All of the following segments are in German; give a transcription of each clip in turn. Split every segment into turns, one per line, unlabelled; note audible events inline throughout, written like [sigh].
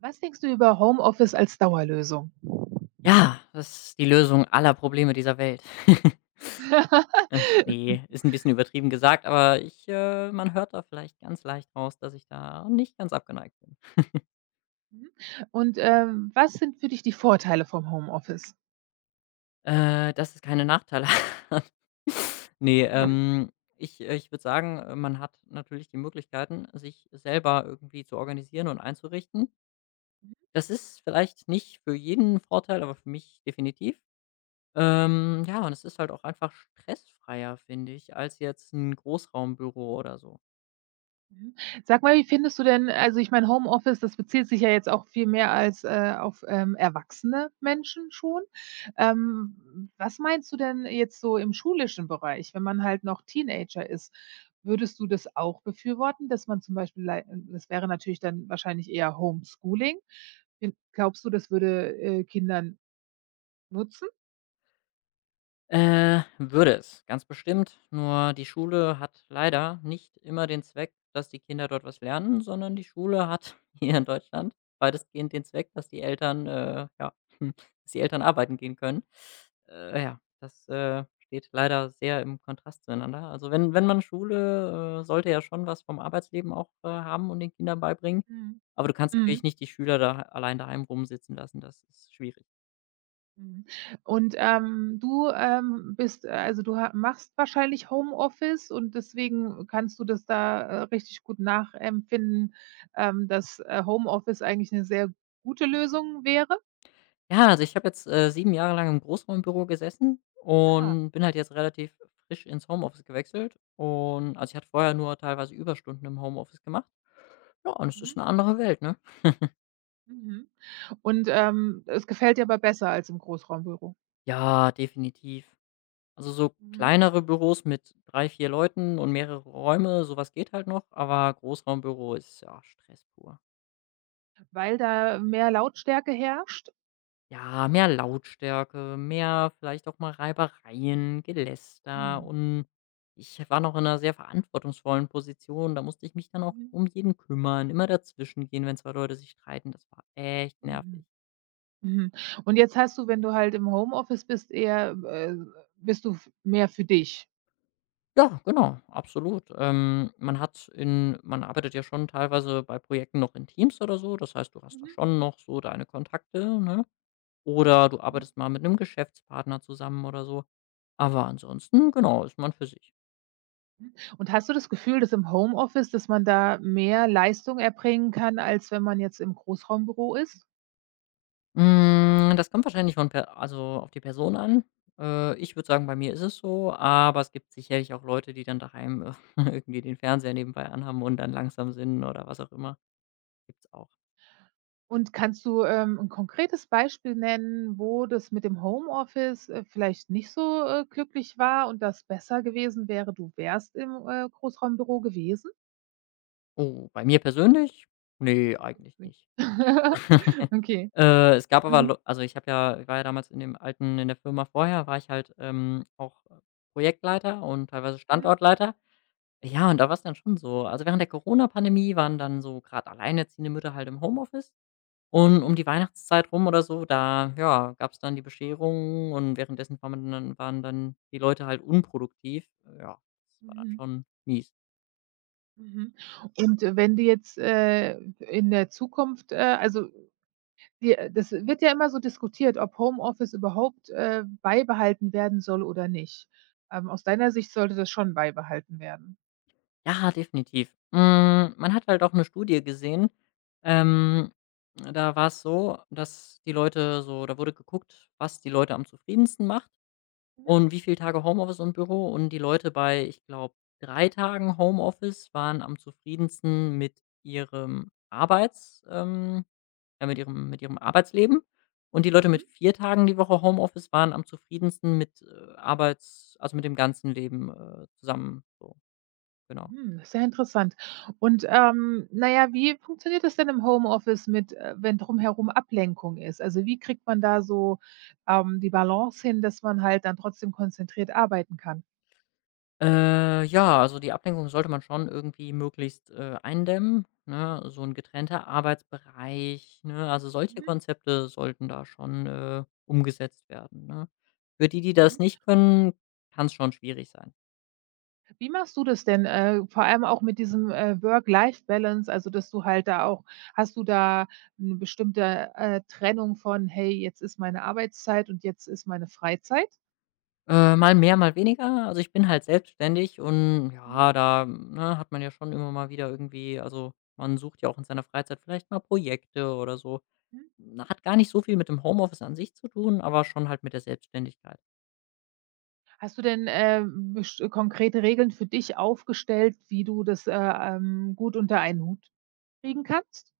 Was denkst du über Homeoffice als Dauerlösung?
Ja, das ist die Lösung aller Probleme dieser Welt. [laughs] Ne, ist ein bisschen übertrieben gesagt, aber ich man hört da vielleicht ganz leicht raus, dass ich da nicht ganz abgeneigt bin.
Mhm. Und, was sind für dich die Vorteile vom Homeoffice?
Dass es keine Nachteile [laughs] hat. Ne,
Mhm,
ich würde sagen, man hat natürlich die Möglichkeiten, sich selber irgendwie zu organisieren und einzurichten. Das ist vielleicht nicht für jeden 'n Vorteil, aber für mich definitiv. Ja, und es ist halt auch einfach stressfreier, finde ich, als jetzt ein Großraumbüro oder so.
mhm. Sag mal, wie findest du denn also ich meine, Homeoffice, das bezieht sich ja jetzt auch viel mehr als, auf, erwachsene Menschen schon. Was meinst du denn jetzt so im schulischen Bereich, wenn man halt noch Teenager ist? Würdest du das auch befürworten, dass man zum Beispiel lei das wäre natürlich dann wahrscheinlich eher Homeschooling. Fin Glaubst du, das würde, Kindern nutzen?
Würde es, ganz bestimmt. Nur die Schule hat leider nicht immer den Zweck, dass die Kinder dort was lernen, sondern die Schule hat [laughs] hier in Deutschland weitestgehend den Zweck, dass die Eltern, ja, [laughs] dass die Eltern arbeiten gehen können. Ja, das steht leider sehr im Kontrast zueinander. Also wenn man Schule sollte ja schon was vom Arbeitsleben auch haben und den Kindern beibringen.
Mhm.
Aber du kannst natürlich
Mhm.
nicht die Schüler da allein daheim rumsitzen lassen. Das ist schwierig.
Mhm. Und, du, bist also, du ha machst wahrscheinlich Homeoffice und deswegen kannst du das da, richtig gut nachempfinden, dass, Homeoffice eigentlich eine sehr gute Lösung wäre?
Ja, also ich habe jetzt, 7 Jahre lang im Großraumbüro gesessen
Aha.
und bin halt jetzt relativ frisch ins Homeoffice gewechselt und also ich hatte vorher nur teilweise Überstunden im Homeoffice gemacht. Ja, und es
Mhm.
ist eine andere Welt, ne?
Mhm. Und, es gefällt dir aber besser als im Großraumbüro?
Ja, definitiv. Also so
Mhm.
kleinere Büros mit 3 4 Leuten und mehrere Räume, sowas geht halt noch, aber Großraumbüro ist, ja, Stress pur.
Weil da mehr Lautstärke herrscht?
Ja, mehr Lautstärke, mehr vielleicht auch mal Reibereien, Geläster
Mhm.
und ich war noch in einer sehr verantwortungsvollen Position. Da musste ich mich dann auch
Mhm.
um jeden kümmern, immer dazwischen gehen wenn 2 Leute sich streiten. Das war echt nervig.
Mhm. Mhm. Und jetzt hast du, wenn du halt im Homeoffice bist, eher bist du f mehr für dich?
Ja, genau, absolut. Man hat in man arbeitet ja schon teilweise bei Projekten noch in Teams oder so. Das heißt, du hast da
Mhm,
schon noch so deine Kontakte, ne? Oder du
mhm,
arbeitest mal mit einem Geschäftspartner zusammen oder so. Aber ansonsten, genau, ist man für sich.
mhm. Und hast du das Gefühl, dass im Homeoffice dass man da mehr Leistung erbringen kann, als wenn man jetzt im Großraumbüro ist?
Hm, das kommt wahrscheinlich von per also, auf die Person an. Ich würde sagen, bei mir ist es so, aber es gibt sicherlich auch Leute, die dann daheim [laughs] irgendwie den Fernseher nebenbei anhaben und dann langsam sind oder was auch immer. Gibt's auch.
Und kannst du, 'n konkretes Beispiel nennen, wo das mit dem Homeoffice, vielleicht nicht so, glücklich war und das besser gewesen wäre, du wärst im, Großraumbüro gewesen?
Oh, bei mir persönlich? Ne, eigentlich nicht.
[laughs]
[laughs]
Okay.
Es gab aber
Mhm.
Ich habe ja ich war ja damals in dem alten in der Firma vorher war ich halt, auch Projektleiter und teilweise
Mhm.
Standortleiter. Ja, und da war es dann schon so. Also, während der Corona-Pandemie waren dann so grad alleinerziehende Mütter halt im Homeoffice. Und um
Mhm.
die Weihnachtszeit rum oder so, da, ja, gab es dann die Bescherung und währenddessen war man dann waren dann die Leute halt unproduktiv. Ja, das war
Mhm.
dann
Mhm.
schon mies.
Mhm. Und wenn du jetzt, in der Zukunft, also, die das wird ja immer so diskutiert, ob Homeoffice überhaupt, beibehalten werden soll oder nicht. Aus deiner Sicht sollte das schon beibehalten werden.
Ja, definitiv. Hm, man hat halt auch eine Studie gesehen,
Mhm,
ähm, da war es so, dass die Leute so da wurde geguckt, was die Leute am zufriedensten macht. Und wie viele Tage Homeoffice und Büro? Und die Leute bei, ich glaube, 3 Tagen Homeoffice waren am zufriedensten mit ihrem Arbeits ja, mit ihrem Arbeitsleben. Und die Leute mit
mhm,
4 Tagen die Woche Homeoffice waren am zufriedensten mit, mit dem ganzen Leben, zusammen so, genau.
mhm, mhm, sehr interessant. Und, na ja, wie funktioniert das denn im Homeoffice mit, wenn drumherum Ablenkung ist? Also, wie kriegt man da so, die Balance hin, dass man halt dann trotzdem konzentriert arbeiten kann?
Ja, also die Ablenkung sollte man schon irgendwie möglichst, eindämmen, ne? So ein getrennter Arbeitsbereich, ne? Also, solche
Mhm,
Konzepte sollten da schon, umgesetzt werden, ne? Für die, die
mhm.
das nicht können, kann es schon schwierig sein.
Wie machst du das denn, vor allem auch mit diesem, Work-Life-Balance, also, dass du halt da auch hast du da eine bestimmte, Trennung von: „Hey, jetzt ist meine Arbeitszeit und jetzt ist meine Freizeit?"
Mal mehr, mal weniger. Also, ich bin halt selbstständig und
Mhm,
ja, da, ne, hat man ja schon immer mal wieder man sucht ja auch in seiner Freizeit vielleicht mal Projekte oder so.
mhm.
Hat gar nicht so viel mit dem Homeoffice an sich zu tun, aber schon halt mit der Selbstständigkeit.
Hast du denn, best konkrete Regeln für dich aufgestellt, wie du das, gut unter einen Hut kriegen kannst?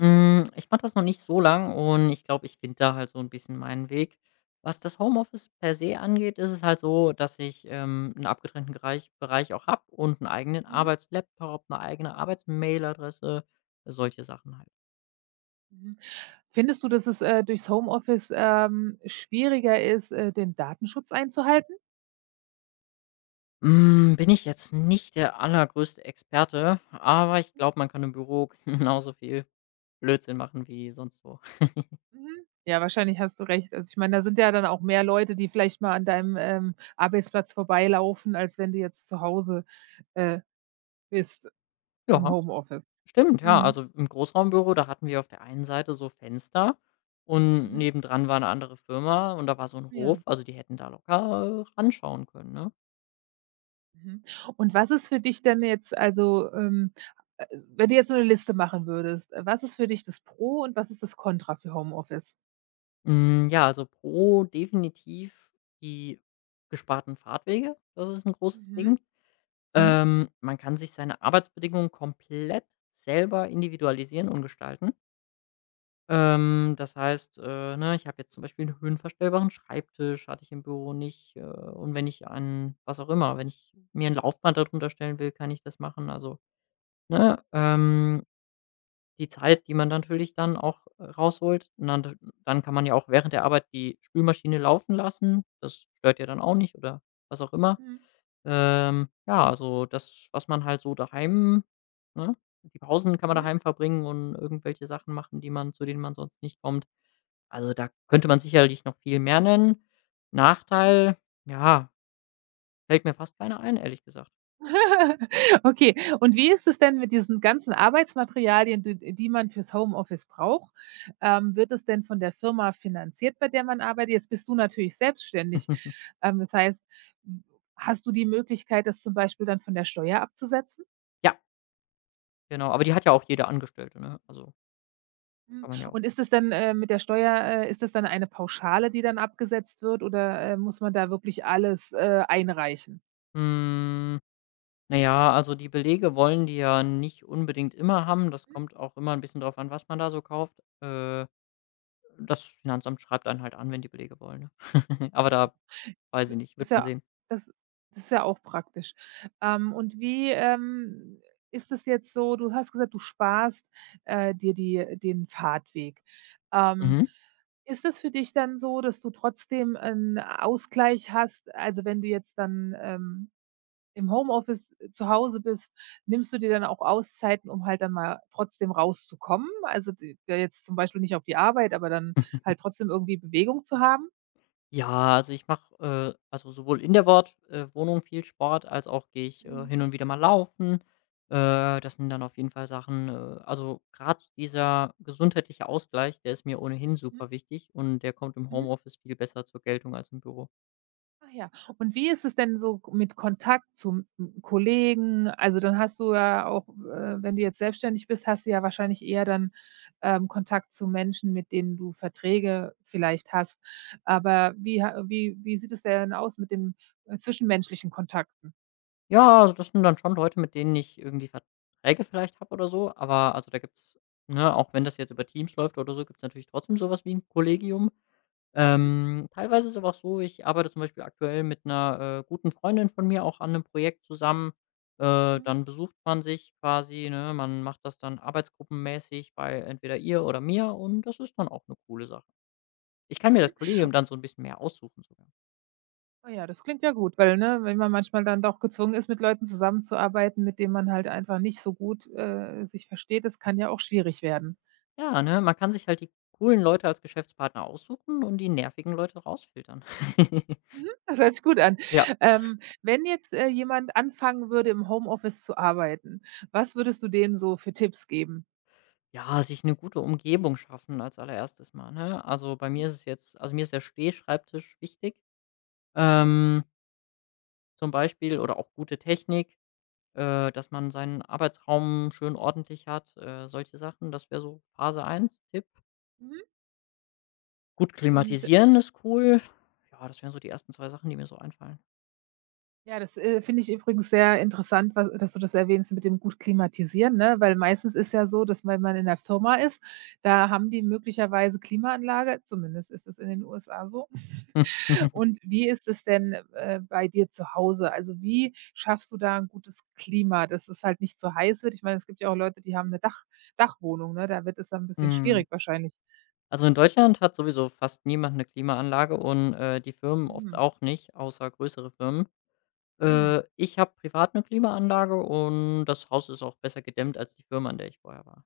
Hm, ich mache das noch nicht so lang und ich glaube, ich finde da halt so ein bisschen meinen Weg. Was das Homeoffice per se angeht, ist es halt so, dass ich, 'n abgetrennten Greich Bereich auch habe und einen eigenen
Mhm,
Arbeitslaptop, eine eigene Arbeitsmailadresse, solche Sachen halt.
mhm. Findest du, dass es, durchs Homeoffice, schwieriger ist, den Datenschutz einzuhalten?
Hm, bin ich jetzt nicht der allergrößte Experte, aber ich glaube, man kann im Büro [laughs] genauso viel Blödsinn machen wie sonst wo.
Mhm. Ja, wahrscheinlich hast du recht. Also, ich meine, da sind ja dann auch mehr Leute, die vielleicht mal an deinem, Arbeitsplatz vorbeilaufen, als wenn du jetzt zu Hause, äh, bist im
Ja.
Homeoffice.
Stimmt, ja.
Mhm.
Also im Großraumbüro, da hatten wir auf der einen Seite so Fenster und
Mhm.
nebendran war eine andere Firma und da war so ein
Ja.
Hof, also die hätten da locker, ranschauen können, ne?
Mhm. Und was ist für dich denn jetzt also, äh, wenn du jetzt so eine Liste machen würdest, was ist für dich das Pro und was ist das Kontra für Homeoffice?
Hm, ja, also pro definitiv die gesparten Fahrtwege, das ist ein großes
Mhm.
Ding.
Mhm.
Man kann sich seine Arbeitsbedingungen komplett selber individualisieren und gestalten. Das heißt, ne, ich habe jetzt zum Beispiel einen höhenverstellbaren Schreibtisch, hatte ich im Büro nicht, und wenn ich an was auch immer wenn ich mir 'n Laufband da drunter stellen will, kann ich das machen. Also, ne, die Zeit, die man dann natürlich dann auch, rausholt und dann kann man ja auch während der Arbeit die Spülmaschine laufen lassen. Das stört ja dann auch nicht oder was auch immer.
Mhm.
Ja, also das, was man halt so daheim ne, die Pausen kann man
Mhm.
daheim verbringen und irgendwelche Sachen machen, die man zu denen man sonst nicht kommt. Also, da könnte man sicherlich noch viel mehr nennen.
Mhm.
Nachteil, ja, fällt mir fast keiner ein, ehrlich gesagt.
[laughs] Okay, und wie ist es denn mit diesen ganzen Arbeitsmaterialien, d die man fürs Homeoffice braucht? Wird es denn von der Firma finanziert, bei der man arbeitet? Jetzt bist du natürlich selbstständig.
[laughs]
Das heißt, hm, hast du die Möglichkeit, das zum Beispiel dann von der Steuer abzusetzen?
Ja, genau, aber die hat ja auch jede Angestellte, ne? Also, kann man ja auch
Und ist es dann, mit der Steuer ist das dann eine Pauschale, die dann abgesetzt wird oder, muss man da wirklich alles, einreichen?
Hm, na ja, also, die Belege wollen die ja nicht unbedingt immer haben. Das kommt auch immer ein bisschen drauf an, was man da so kauft. Äh, das Finanzamt schreibt einen halt an, wenn die Belege wollen, ne? [laughs] Aber
Mhm.
da weiß ich nicht,
Ist
wird man
ja
sehen.
das das ist ja auch praktisch. Und wie, ist es jetzt so du hast gesagt, du sparst, dir die den Fahrtweg. Ähm,
Mhm.
Ist das für dich dann so, dass du trotzdem 'n Ausgleich hast? Also, wenn du jetzt dann, im Homeoffice zu Hause bist, nimmst du dir dann auch Auszeiten, um halt dann mal trotzdem rauszukommen? Also, d ja jetzt zum Beispiel nicht auf die Arbeit, aber dann
[laughs]
halt trotzdem irgendwie Bewegung zu haben?
Ja, also ich mache, also sowohl in der Wort Wohnung viel Sport, als auch gehe ich
Mhm,
hin und wieder mal laufen. Das sind dann auf jeden Fall Sachen, also gerade dieser gesundheitliche Ausgleich, der ist mir ohnehin
mhm,
super wichtig und der kommt im
mhm.
Homeoffice viel besser zur Geltung als im Büro.
Ah ja. Und wie ist es denn so mit Kontakt zu m Kollegen? Also, dann hast du ja auch, wenn du jetzt selbstständig bist, hast du ja wahrscheinlich eher dann, Kontakt zu Menschen, mit denen du Verträge vielleicht hast. Aber wie ha wie wie sieht es denn aus mit dem, zwischenmenschlichen Kontakten?
Ja, also das sind dann schon Leute, mit denen ich irgendwie Verträge vielleicht habe oder so, aber also da gibt's, ne, auch wenn das jetzt über Teams läuft oder so, gibt es natürlich trotzdem sowas wie ein Kollegium.
Mhm,
Teilweise ist es aber auch so, ich arbeite zum Beispiel aktuell mit einer guten Freundin von mir auch an einem Projekt zusammen.
mhm,
Dann besucht man sich quasi, ne? Man macht das dann arbeitsgruppenmäßig bei entweder ihr oder mir und das ist dann auch eine coole Sache. Ich kann mir
mhm.
das Kollegium dann so ein bisschen mehr aussuchen sogar.
Ah ja, das klingt ja gut, weil, ne, wenn man manchmal dann doch gezwungen ist, mit Leuten zusammenzuarbeiten, mit denen man halt einfach nicht so gut, sich versteht, das kann ja auch schwierig werden.
Ja, ne? Man kann sich halt die coolen Leute als Geschäftspartner aussuchen und die nervigen Leute rausfiltern. [laughs]
Mhm, das hört sich gut an.
Ja.
Wenn jetzt, jemand anfangen würde, im Homeoffice zu arbeiten, was würdest du denen so für Tipps geben?
Ja, sich eine gute Umgebung schaffen als allererstes Mal, ne? Also, bei mir
Mhm,
ist es mir ist der Stehschreibtisch wichtig.
mhm,
Ähm zum Beispiel oder auch gute Technik, dass man seinen Arbeitsraum schön ordentlich hat, solche Sachen. Das wäre so Phase eins Tipp.
mhm.
Gut
Und
klimatisieren ist cool. Ja, das wären so die ersten 2 Sachen, die mir so einfallen.
ja, das, finde ich übrigens sehr interessant, was dass du das erwähnst mit dem gut klimatisieren, ne? Weil meistens ist ja so, dass wenn man in der Firma ist, da haben die möglicherweise Klimaanlage, zumindest ist es in den USA so.
[laughs]
Und wie ist es denn, bei dir zu Hause? Also, wie schaffst du da ein gutes Klima, dass es halt nicht zu heiß wird? Ich meine, es gibt ja auch Leute, die haben eine Dachwohnung, ne? Da wird es dann ein bisschen
Mhm.
schwierig wahrscheinlich.
Also, in Deutschland hat sowieso fast niemand eine Klimaanlage und, die Firmen oft
Mhm,
auch nicht, außer größere Firmen.
mhm.
Ich habe privat eine Klimaanlage und das Haus ist auch besser gedämmt als die Firma, an der ich vorher war.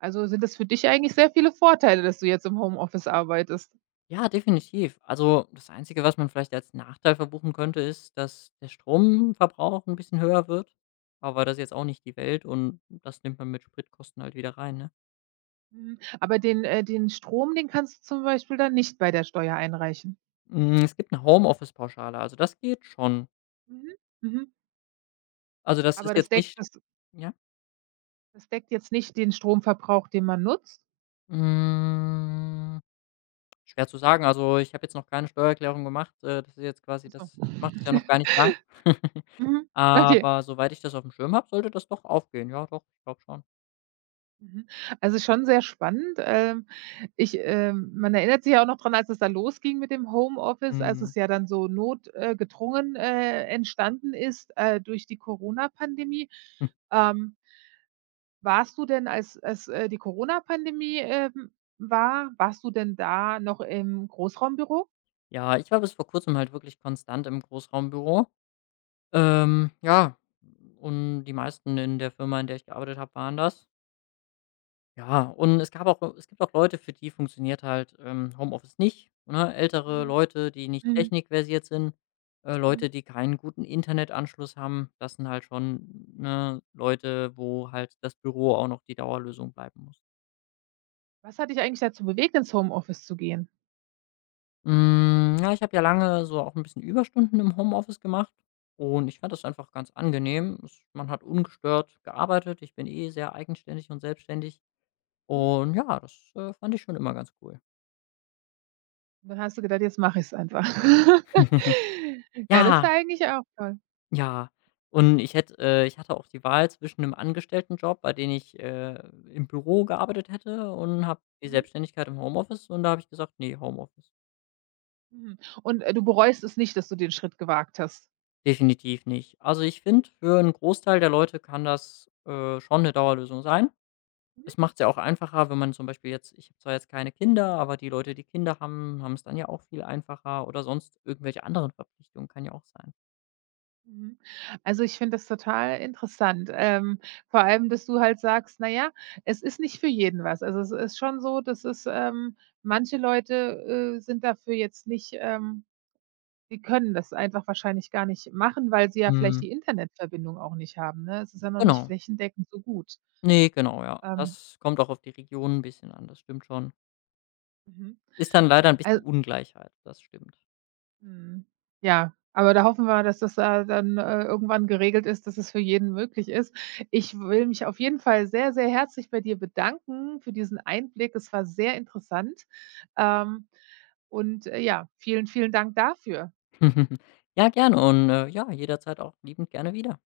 Also, sind das für dich eigentlich sehr viele Vorteile, dass du jetzt im Homeoffice arbeitest.
Ja, definitiv. Also, das Einzige, was man vielleicht als Nachteil verbuchen könnte, ist, dass der Stromverbrauch ein bisschen höher wird, aber das ist jetzt auch nicht die Welt und das nimmt man mit Spritkosten halt wieder rein, ne?
Mhm. Aber den Strom, den kannst du zum Beispiel dann nicht bei der Steuer einreichen?
Hm, es gibt eine Homeoffice-Pauschale, also das geht schon.
Mhm, mhm.
Also, das
Aber
ist jetzt nicht ja?
das deckt jetzt nicht den Stromverbrauch, den man nutzt?
Hm, schwer zu sagen. Also, ich habe jetzt noch keine Steuererklärung gemacht. Das ist jetzt quasi
Ach so.
das ich mache das ja noch gar nicht lang.
[laughs]
[laughs]
Mhm, okay.
Aber soweit ich das auf dem Schirm habe, sollte das doch aufgehen. Ja, doch, ich glaube schon.
Mhm. Also, schon sehr spannend. Man erinnert sich ja auch noch dran, als es da losging mit dem Homeoffice, als
Mhm.
es ja dann so notgedrungen gedrungen, entstanden ist, durch die Corona-Pandemie. Ähm, Warst du denn, als die Corona-Pandemie, warst du denn da noch im Großraumbüro?
Ja, ich war bis vor Kurzem halt wirklich konstant im Großraumbüro. Ja, und die meisten in der Firma, in der ich gearbeitet habe, waren das. Ja, und es gibt auch Leute, für die funktioniert halt, Homeoffice nicht, ne? Ältere
Mhm.
Leute, die nicht
Mhm.
technikversiert sind,
Mhm.
Leute, die keinen guten Internetanschluss haben. Das sind halt schon, ne, Leute, wo halt das Büro auch noch die Dauerlösung bleiben muss.
Was hat dich eigentlich dazu bewegt, ins Homeoffice zu gehen?
Hm, ja, ich habe ja lange so auch ein bisschen Überstunden im Homeoffice gemacht und ich fand das einfach ganz angenehm. Es Man hat ungestört gearbeitet. Ich bin eh sehr eigenständig und selbstständig
Mhm.
und ja, das, fand ich schon immer ganz cool.
Und dann hast du gedacht: „Jetzt mache ich es einfach." [laughs]
[laughs]
Ja, das
Ja,
war eigentlich auch toll.
ja. Und ich hatte auch die Wahl zwischen einem Angestelltenjob, bei dem ich, im Büro gearbeitet hätte und habe die
Mhm.
Selbstständigkeit im Homeoffice und da habe ich gesagt: nee Homeoffice.
Mhm. Und, du bereust es nicht, dass du den Schritt gewagt hast?
Definitiv nicht.“ Also, ich finde, für einen Großteil der Leute kann das, schon eine Dauerlösung sein.
Mhm,
Es macht es ja auch einfacher, wenn man zum Beispiel jetzt ich habe zwar jetzt keine Kinder, aber die Leute, die Kinder haben, haben es dann ja auch viel einfacher oder sonst irgendwelche anderen Verpflichtungen, kann ja auch sein.
mhm. Also, ich finde das total interessant. Vor allem, dass du halt sagst: „Na ja, es ist nicht für jeden was." Also, es ist schon so, manche Leute, sind dafür jetzt nicht, die können das einfach wahrscheinlich gar nicht machen, weil sie ja vielleicht
Mhm.
die Internetverbindung auch nicht haben, ne? Es ist ja noch nicht
Genau.
flächendeckend so gut.
Ne, genau, ja.
Ähm,
Das kommt auch auf die Region 'n bisschen an, das stimmt schon.
mhm.
Ist dann leider ein bisschen Ungleichheit, das stimmt.
Mhm. Ja, aber da hoffen wir, dass das, dann, irgendwann geregelt ist, dass es für jeden möglich ist. Ich will mich auf jeden Fall sehr, sehr herzlich bei dir bedanken für diesen Einblick. Es war sehr interessant. Ähm, und, ja, vielen, vielen Dank dafür.
[laughs] Ja, gerne und, ja, jederzeit auch liebend gerne wieder.